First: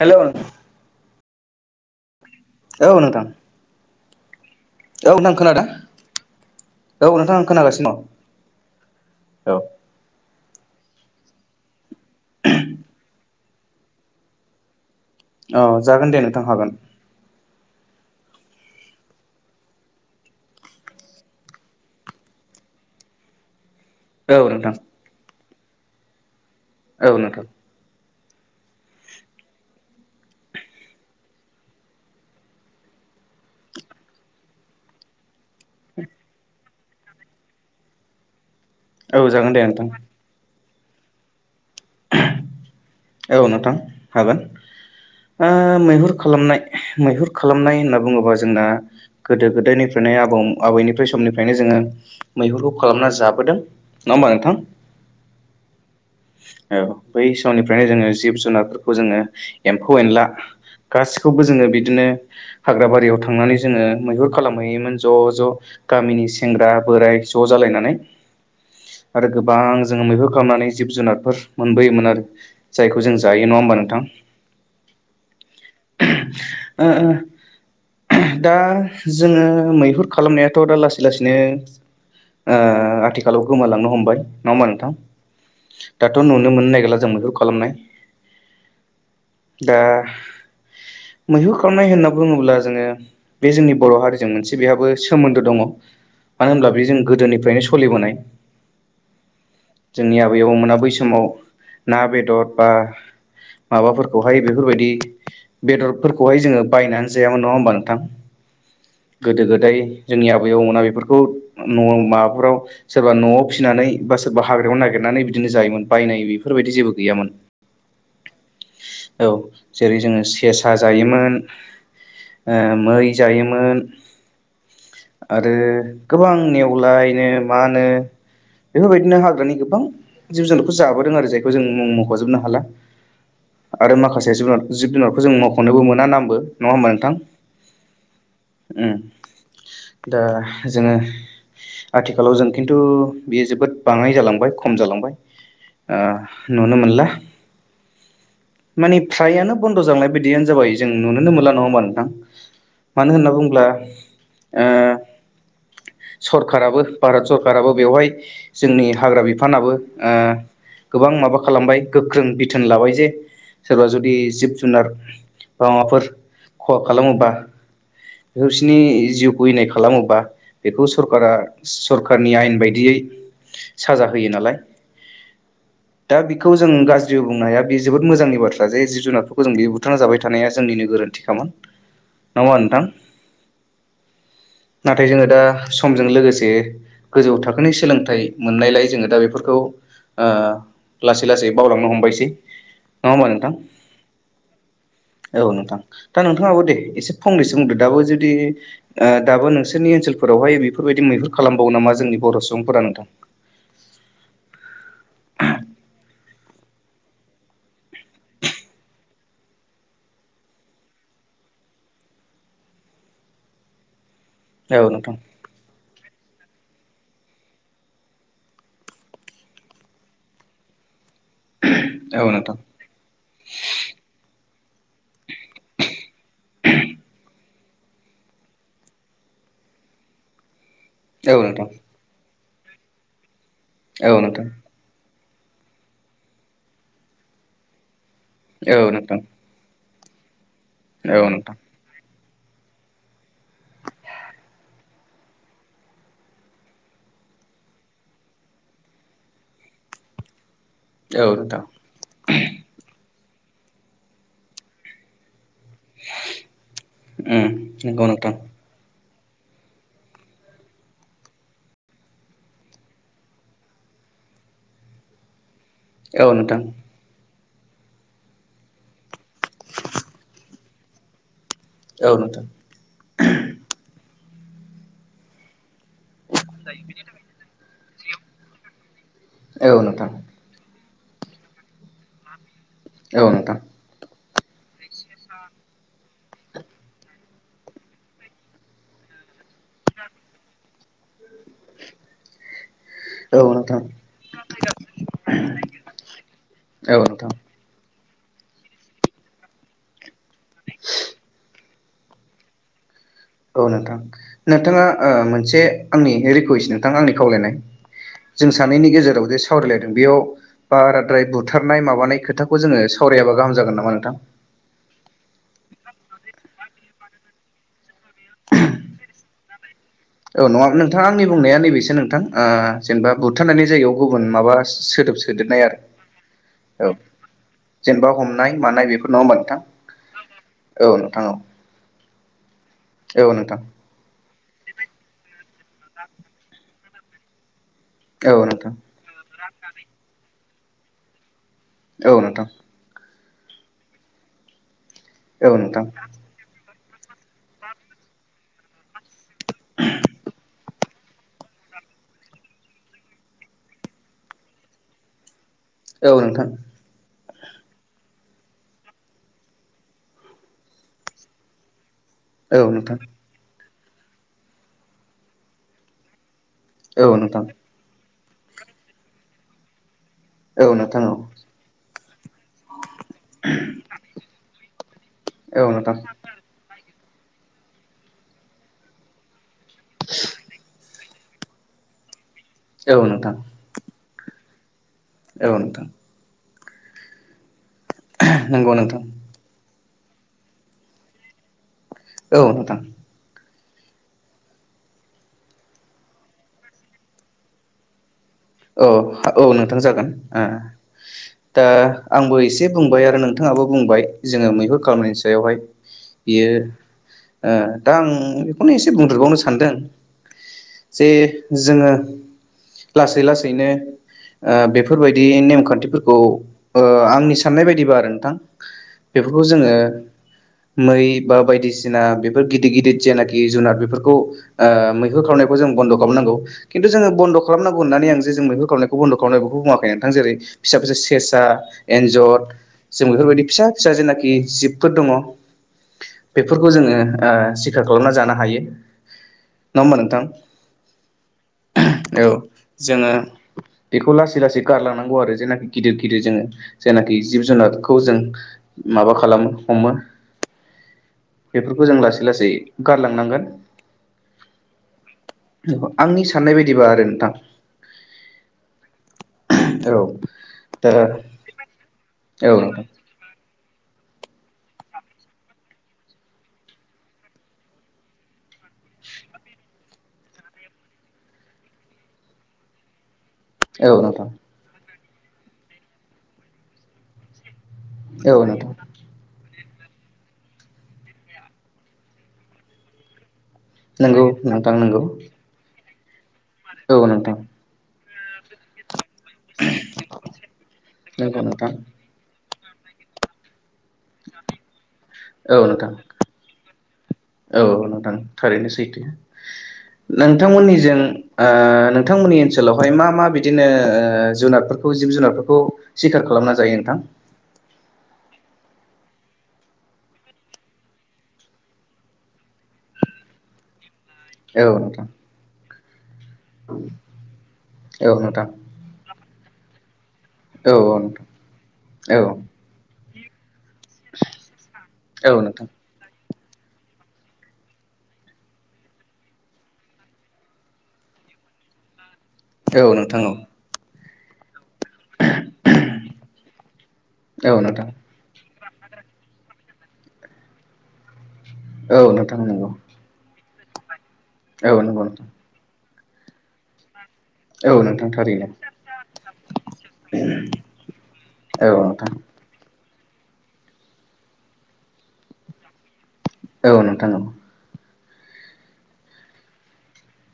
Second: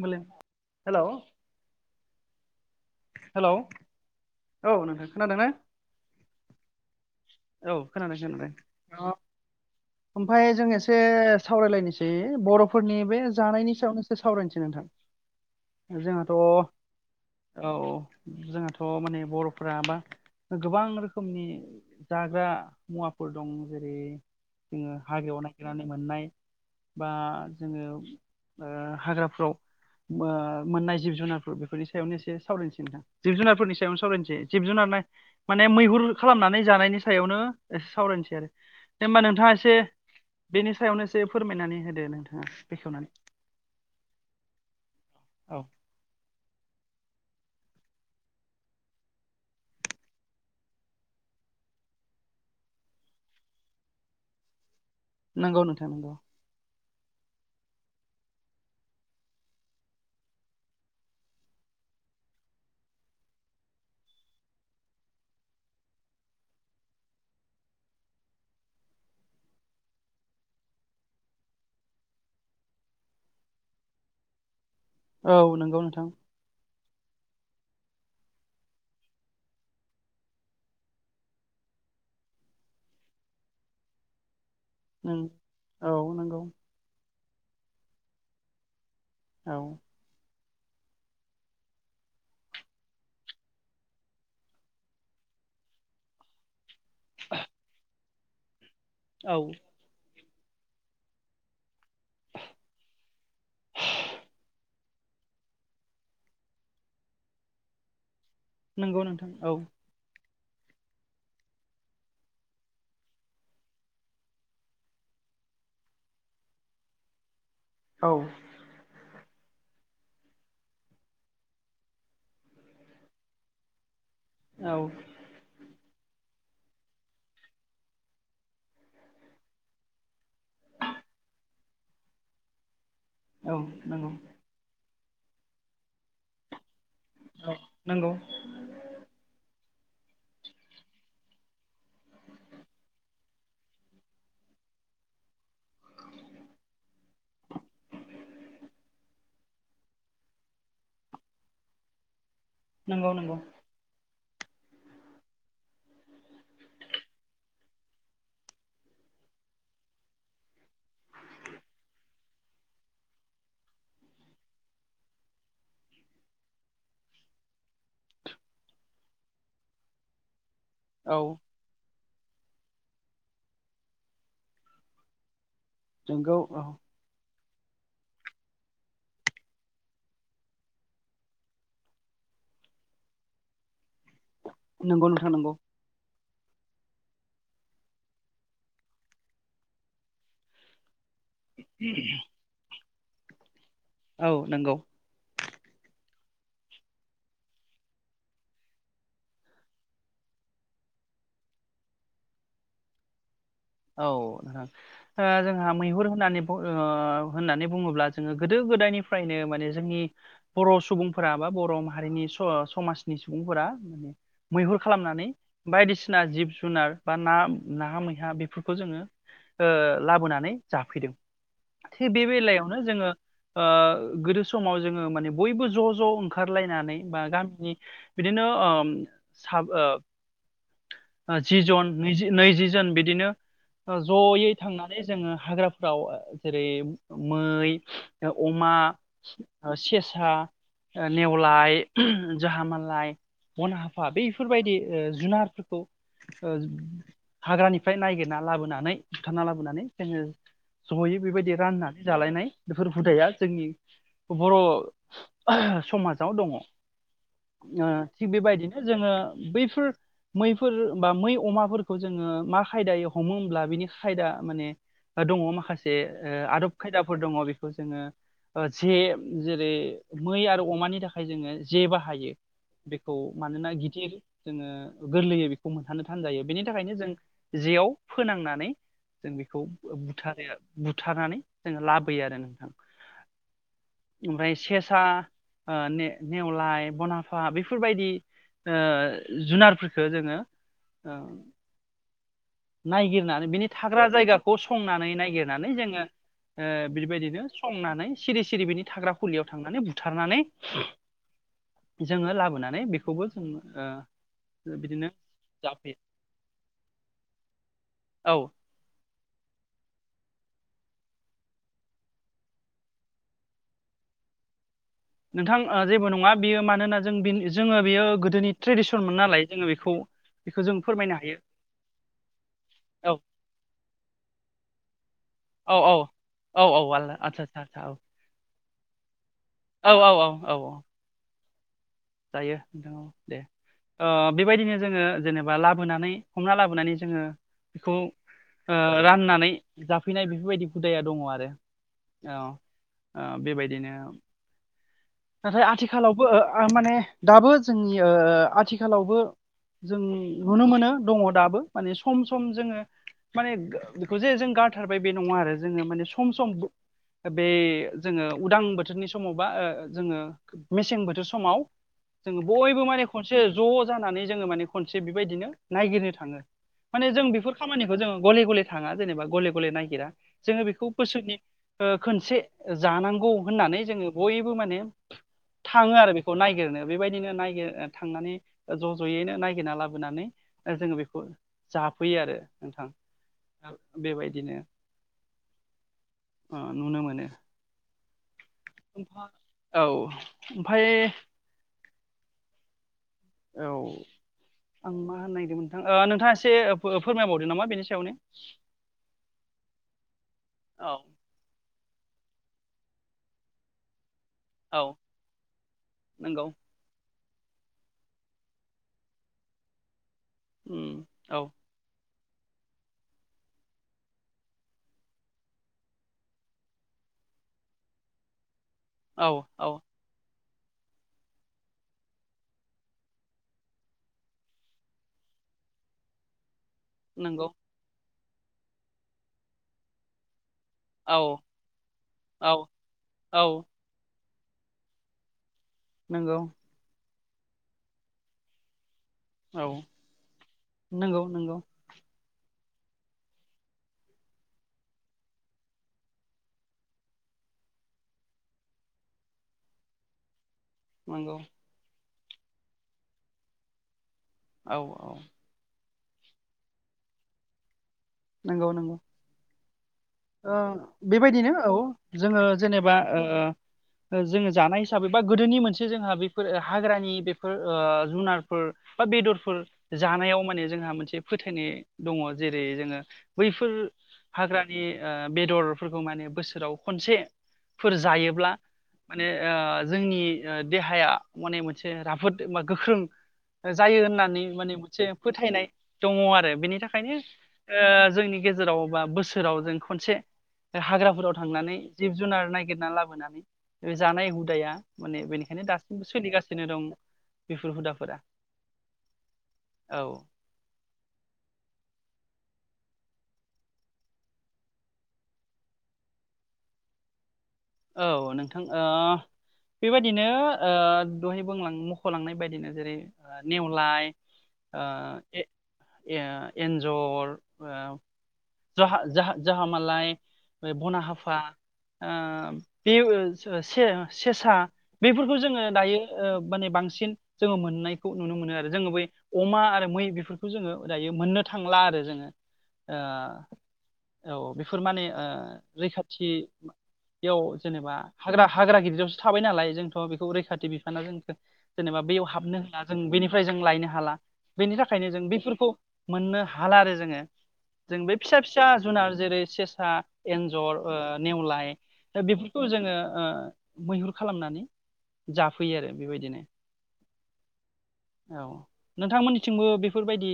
Hello हेल'। औ नोंथां। औ नोंथां खोनादों ना? औ नोंथां आं औ खोनागासिनो अ औ। ओमफाय जों एसे सावरायलायनोसै बर'फोरनि बे जानायनि सायाव नोंसो सावरायनोसै नोंथां। औ जागोन दे जोंहाथ' नोंथां हागोन। औ औ जोंहाथ' माने बर'फ्रा बा गोबां रोखोमनि जाग्रा मुवाफोर दं। जेरै औ नोंथां। जोङो हाग्रायाव नागिरनानै मोननाय बा औ नोंथां जोङो‌ ओ हाग्राफ्राव बा मोननाय जिब जुनारफोर बेफोरनि सायावनो एसे सावरायनोसै नोंथां जिब- जुनारफोरनि सायावनो सावरायनोसै जिब जुनार माने मैहुर खालामनानै जानायनि सायावनो एसे सावरायनोसै आरो दे होमबा नोंथाङा ए [unintelligible] बेनि सायावनो एसे फोरमायनानै होदो नोंथाङा। बेखेवनानै औ नोंथां हागोन ओ मैहुर खालामनाय मैहुर खालामनाय होनना बुङोबा जोंना गोदो गोदायनिफ्रायनो आबौ आबैनिफ्राय समनिफ्रायनो जोङो मैहुरखौ खालामना जाबोदों। नङा होमबा नोंथां? नंगौ नोंथां नंगौ। औ बै समनिफ्रायनो जोङो जिब जुनारफोरखौ जोङो एम्फौ एनला गासिखौबो जोङो बिदिनो हाग्रा बारियाव थांनानै जोङो मैहुर खालामहैयोमोन ज'ज' गामिनि सेंग्रा बोराय ज' जालायनानै। आरो गोबां जोङो मैहुर खालामनानै जिब जुनारफोर मोनबोयोमोन आरो। जायखौ जों जायो। नङा होमबा नोंथां? औ नंगौ नोंथां। ओ ओ दा जोङो मैहुर खालामनायाथ' दा लासै लासैनो ओ आथिखालाव गोमालांनो हमबाय। नङा होमबा नोंथां नों औ दाथ' नंगौ नुनो मोननो नागिरला जों मैहुर खालामनाय। औ दा [inaudible] मैहुर खालामनाय होनना बुङोब्ला जोङो बे जोंनि बर' हारिजों मोनसे बेहाबो सोमोन्दो दङ। मानो होनब्ला बे जों गोदोनिफ्रायनो सलिबोनाय। औ। जोंनि आबै आबौमोना बै समाव ना बेदर बा माबाफोरखौहाय बेफोरबायदि बेदरफोरखौहाय जोङो बायनानै जायामोन। नङा होमबा नोंथां? नंगौ नोंथां गोदो औ गोदाय जोंनि आब बौ मोना बेफोरखौ माबाफोराव सोरबा न'आव फिसिनानै बा सोरबा हाग्रायाव नागिरनानै बिदिनो जायोमोन बायनाय बेफोरबायदि जेबो गैयामोन। औ। औ जेरै जोङो सेसा जायोमोन ओ मै जायोमोन औ आरो गोबां नेवलायनो मानो बेफोरबायदिनो हाग्रानि गोबां जिब जुनारखौ जाबोदों आरो जायखौ जों मुं मख'जोबनो हाला औ आरो नंगौ माखासे जुनार जिब जुनार जों मावख'नोबो मोना नामबो नङा होमबा नोंथां? औ नंगौ उम। दा जोङो आथिखालाव जों खिन्थु बेयो जोबोद बाङाय जालांबाय खम जालांबाय। ओ नुनो मोनला। माने फ्रायानो बन्द' जालांनाय बिदियानो जाबाय जों नुुनोनो मोनला नङा होमबा नोंथां? मानो नंगौ होनना नंगौ बुङोब्ला ओ सरकाराबो भारत सरकाराबो बेवहाय जोंनि हाग्रा बिफानाबो ओ गोबां माबा खालामबाय गोख्रों बिथोन लाबाय जे सोरबा जुदि जिब जुनार। बााबाफोर खहा खालामोबा बिसिरनि जिउखौ इनाय खालामोबा बेखौ औ सरकारा सरखारनि आयेन बायदियै साजा होयो नालाय। दा नंगौ बेखौ औ जों गाज्रि बुंनाया बे जोबोद मोजांनि बाथ्रा जे जिब जुनारफोरखौ जों बे बुथारना जाबाय थानाया जोंनिनो गोरोन्थि खामोन। नामा नोंथां? नाथाय नंगौ जोङो नोंथां दा नंगौ। समजों लोगोसे गोजौ थाखोनि सोलोंथाइ मोननायलाय जोङो दा बेफोरखौ। ओ लासै लासै बावलांनो हमबायसै नङा होमबा नोंथां? औ नंगौ। औ नोंथां दा नोंथाङाबो दे एसे फंनैसो बुंदो दाबो जुदि ओ दाबो नोंसोरनि ओनसोल फोरावहाय बेफोरबायदि मैहुर खालामबावो नामा जोंनि बर' सुबुंफोरा नोंथां? औ नोंथां ओ जोंहा मैहुर होननानै ओ होननानै बुङोब्ला जोङो गोदो गोदायनिफ्रायनो माने जोंनि बर' सुबुंफोरा बा बर' मारिनि स समाजनि सुबुंफोरा माने। मैहुर औ नोंथां खालामनानै बायदिसिना जिब जुनार बा ना ना मैहा बेफोरख खौ जोङो ओ लाबोनानै जाफैदों थिग बे औ नोंथां बेलायावनो जोङो ओ गोदो समाव जोङो माने बयबो ज' ज' ओंखारलायनानै बा गामि नि बिदिनो ओम साब ओ औ जि नोंथां जन नैजि नैजि जन बिदिनो औ नोंथां ज'यै थांनानै जोङो हाग्राफोराव जेरै मै अमा, औ नोंथां सेसा, ओ औ नोंथां नेवलाय जाह मालाय, बन हाफा बफोरबायदि ओ जुनारफोरखौ ओ हाग्रानिफ्राय नायगिरना लाबोनानै बुथारना लाबोनानै जोङो जहै औ बेबायदि नोंथां राननानै जालायनाय बेफोर हुदाया जोंनि बर' समाजाव दङ ओ उम नंगौ थिग नोंथां बेबायदिनो जोङो बैफोर मैफोर बा मै अमाफोरखौ जोङो मा खायदायै हमो होमब्ला बिनि खायदा माने दङ माखासे औ ओ नोंथां आदब खायदाफोर दङ बे खौ जोङो ओ जे जेरै मै आरो अमानि थाखाय जोङो जे औ बाहायो नोंथां बेखौ मानोना गिदिर जोङो गोरलैयो बेख खौ मोनहानो थान जायो बेनि थाखायनो जों जेयाव फोनांनानै जों बेखौ औ नोंथां बुथारो बुथारनानै जोङो लाबोयो आरो नोंथां। औ नोंथां। ओमफ्राय सेसा ओ ने नेवलाय बनाफा बेफोरबायदि ओ जुनारफोरखो जोङो औ नायगिरनानै बिनि नोंथां थाग्रा जायगाखौ संनानै नायगिरनानै जोङो ओ औ नोंथां बिबायदिनो संनानै सिरि सिरि बिनि थाग्रा फुलियाव थांनानै बुथारनानै जोङो लाबोनानै बे औ नोंथां नोंथाङा ओ मोनसे जाफैयो आंनि रिकुेस नोंथां आंनि खावलाय नाय औ जों सानैनि गेजेराव जे सावरायलायदों बेयाव बाराद्राय बुथारनाय माबानाय खोथाखौ जोङो सावरायाबा गाहाम जागोन नामा नोंथां। [inaudible] नोंथां ओ जेबो नङा बियो मानोना जों बेन जोङो बियो गोदोनि ट्रेडिसनमोन नालाय जोङो बेख औ नङा नोंथां आंनि बुंनाया नैबेसो नोंथां ओ औ जेनेबा बुथारनायनि जायगायाव गुबुन माबा सो सोदोब सोदेरनाय औ औ आरो औ आलदा आदसा आदसा जेनेबा हमनाय मानाय बेफोर नङामोन औ औ औ औ औ। जायो नोंथां दे ओ बेबायदिनो जोङो जेनेब बा लाबोनानै हमना लाबोनानै जोङो बेखौ औ नोंथां राननानै जाफैनाय बेफोरबायदि हुदाया दङ आरो। औ नोंथां। ओ बेबायदिनो औ नाथाय नोंथां आथिखालावबो आ माने दाबो जोंनि ओ आथिखालावबो जों नुनो मोनो दङ दाबो माने सम सम जोङो माने बेखौ जे जों गारथारबाय बे नङा आरो। जोङो माने औ सम सम नोंथां बे जोङो उदां बोथोरनि समावबा ओ जोङो मेसें बोथोर समाव जोङो औ बयबो माने नोंथां खनसे ज' जानानै जोङो माने खनसे बेबायदिनो नायगिरनो थाङो। माने औ जों नोंथां बेफोर खामानिखौ जोङो गले गले थाङा जेनेबा गले गले नायगिरा। जोङो औ बेखौ नोंथां बोसोरनि ओ खोनसे जानांगौ होननानै जोङो बयबो माने औ औ थाङो नोंथां आरो बेखौ नायगिरनो बेबायदिनो नायगिर ओ थांनानै ओ ज' ज'यैनो नाय गिरना लाबोनानै ओ जोङो बेखौ जाफैयो आरो। नोंथां बेबायदिनो औ नोंथां। अ नुनो मोनो। नोंगौ नोंथां। औ ओमफाय औ नोंथां। औ आं मा होननो नागिरदोंमोन नोंथां ओ नोंथाङा एसे ओ फो फोरमायबावदो नामा बेनि सायावनो। औ औ नोंथां जागोन। ओ औ दा आंबो एसे बुंबाय आरो नोंथाङाबो बुंबाय। जोङो मैहुर औ खालामनायनि सायावहाय नंगौ बियो ओ दा आं बेखौनो एसे बुंदेरबावनो सानदों। उम जे औ जोङो लासै लासैनो ओ बेफोरबायदि नेमखान्थिफोरखौ ओ आंनि साननाय बायदिबा आरो नोंथां। औ बेफोरखौ औ जोङो मै बा बायदिसिना बेफोर गिदिर गिदिर जेनाखि जुनार बेफोरखौ ओ मैहुर खावनायखौ जों बन्द' खालामनांगौ खिन्थु जोङो बन्द नंगौ खालामनांगौ होननानै आं जे जों मैहुर खालामनायखौ बन्द' खालामनाय बेखौ बुङाखै नोंथां जेरै फिसा फिसा औ सेसा एन्जर औ जों बेफोरबायदि औ फिसा फिसा जेनाखि जिबफोर दङ नंगौ बेफोरखौ जोङो ओ सिखार खालामना जानो हायो। औ नङा होमबा नोंथां? नंगौ नंगौ औ जोङो बेखौ लासै लासै गारलांनांगौ आरो जेनाखि गिदिर गिदिर जोङो जेनाखि जिब जुनारखौ जों माबा खालामो हमो नंगौ बेफोरखौ जों लासै लासै गारलांनांगोन। औ औ। आंनि साननाय बायदिबा आरो नोंथां। नंगौ नंगौ। औ ओ दा बेबायदिनो औ जोङो औ नोंथां जेनेबा ओ ओ जोङो जानाय हिसाबै बा गोदोनि मोनसे जोंहा बेफोर हाग्रानि बेफोर ओ जुनारफोर बा बेदरफोर जानायाव माने जोंहा मोनसे फोथायनाय दङ जेरै जोङो बैफोर औ नोंथां हाग्रानि ओ बेदरफोरखौ माने बोसोराव खनसे फोर औ जायोब्ला नोंथां माने ओ जोंनि ओ देहाया मने मोनसे राफोद बा गोख्रों जायो नंगौ होननानै नोंथां माने नंगौ मोनसे फोथायनाय दङ आरो बेनि औ थाखायनो नोंथां ओ जोंनि गेजेराव बा बोसोराव जों खनसे हाग्राफोराव नंगौ नोंथां थांनानै जिब जुनार नाय गिरना लाबोनानै बे जानाय हुदाया माने बेनिखायनो औ नोंथां दासिमबो सोलिगासिनो दं। औ बेफोर नोंथां हुदाफोरा थारैनो सैथो। औ नोंथांमोननिजों ओ नोंथांमोननि ओन सोलावहाय मा मा बिदिनो ओ जुनादफोरखौ जिब जुनारफोरखौ सिखार खालामना जायो नोंथां औ नोंथां बेबायदिनो ओ दहाय बुंलां मख'लांनाय बायदिनो जेरै नेवलाय आ नोंथां ए एन्जर' औ नोंथां जाह जाहा मालाय औ बना नोंथां हाफा औ बे से सेसा बेफोरखौ जोङो नोंथां दायो माने बांसिन जोङो मोननायखौ नुनो मोनो आरो जोङो बै अमा आरो मै बेफोरखौ जोङो दायो मोननो थांला आरो जोङो औ नोंथां औ नोंथां औ बेफोर माने रैखाथि औ बेयाव नोंथां जेनेबा हाग्रा हाग्रा गिदिरयावसो थाबाय नालाय जोंथ' बेखौ रैखाथि बिफाना जोंखौ औ जेनेबा बेयाव नोंथां हाबनो नंगौ होला जों बेनिफ्राय जों लायनो हाला बेनि औ नंगौ थाखायनो जों नोंथां बेफोरखौ मोननो हाला आरो जोङो औ जों नोंथां बे फिसा थारैनो फिसा जुनार जेरै सेसा एन्जर औ नेवलाय नोंथां खौ जोङो मैहुर खालामनानै जाफैयो आरो बेबायदिनो औ नोंथां औ नोंथांमोननिथिंबो बेफोरबायदि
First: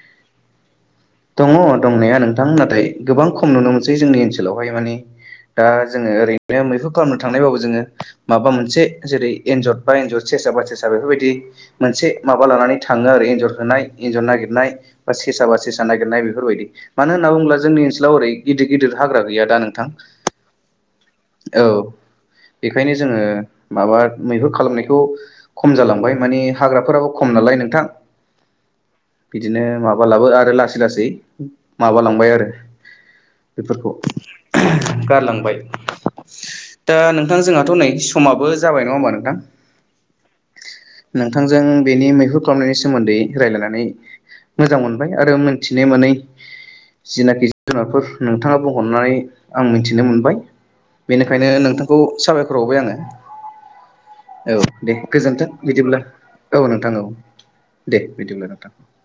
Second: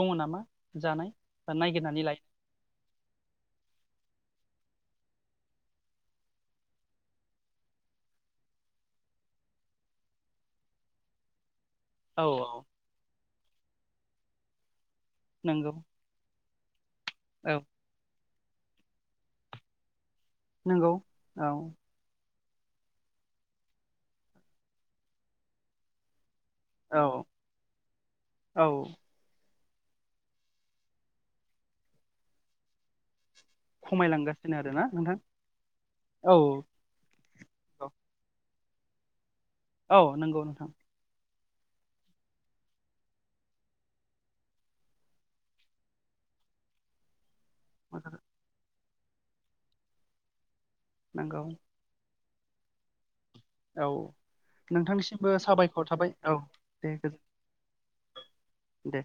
दङ नामा जानाय दङ बा नायगिरनानै दंनाया लायो नोंथां नाथाय गोबां खम नुनो मोनसै जोंनि ओनसोलावहाय माने दा जोङो ओरैनो मैखुन खालामनो थांनायबाबो जोङो माबा मोनसे जेरै एन्जर बा सेसा बा सेसा बेफोरबायदि मोनसे औ माबा औ लानानै थाङो आरो एन्जर होनाय एन्जर नागिरनाय बा सेसाबा से नंगौ बेफोरबायदि मानो होनना बुङोब्ला औ जोंनि ओनसोलाव ओरै गिदिर गिदिर हाग्रा गैया दा नोंथां नंगौ औ बेखायनो जोङो माबा मैहुर खालामनायखौ खम जालांबाय माने हाग्राफोराबो औ खम नालाय नोंथां औ बिदिनो माबा लाबो आरो लासै लासै लासै माबालांबाय आरो बेफोरखौ खमायलांगासिनो आरोना नोंथां गारलांबाय औ दा नोंथां जोंहाथ' औ नै समाबो जाबाय नङा होमा नोंथां औ नंगौ नोंथां नोंथांजों बेनि मैहुर खालामनायनि सोमोन्दै रायजलायनानै मोजां मोनबाय आरो। मिथिनाय मोन जिनाखि जुनारफोर नोंथाङा बुं हननानै आं मिथिनो मोनबाय नंगौ बेनिखायनो नोंथांखौ साबायखर बावबाय आङो औ औ दे नोंथांनिसिमबो गोजोन्थों साबायखर बिदिब्ला थाबाय औ नोंथां दे औ गोजोन। दे बिदिब्लाथ दे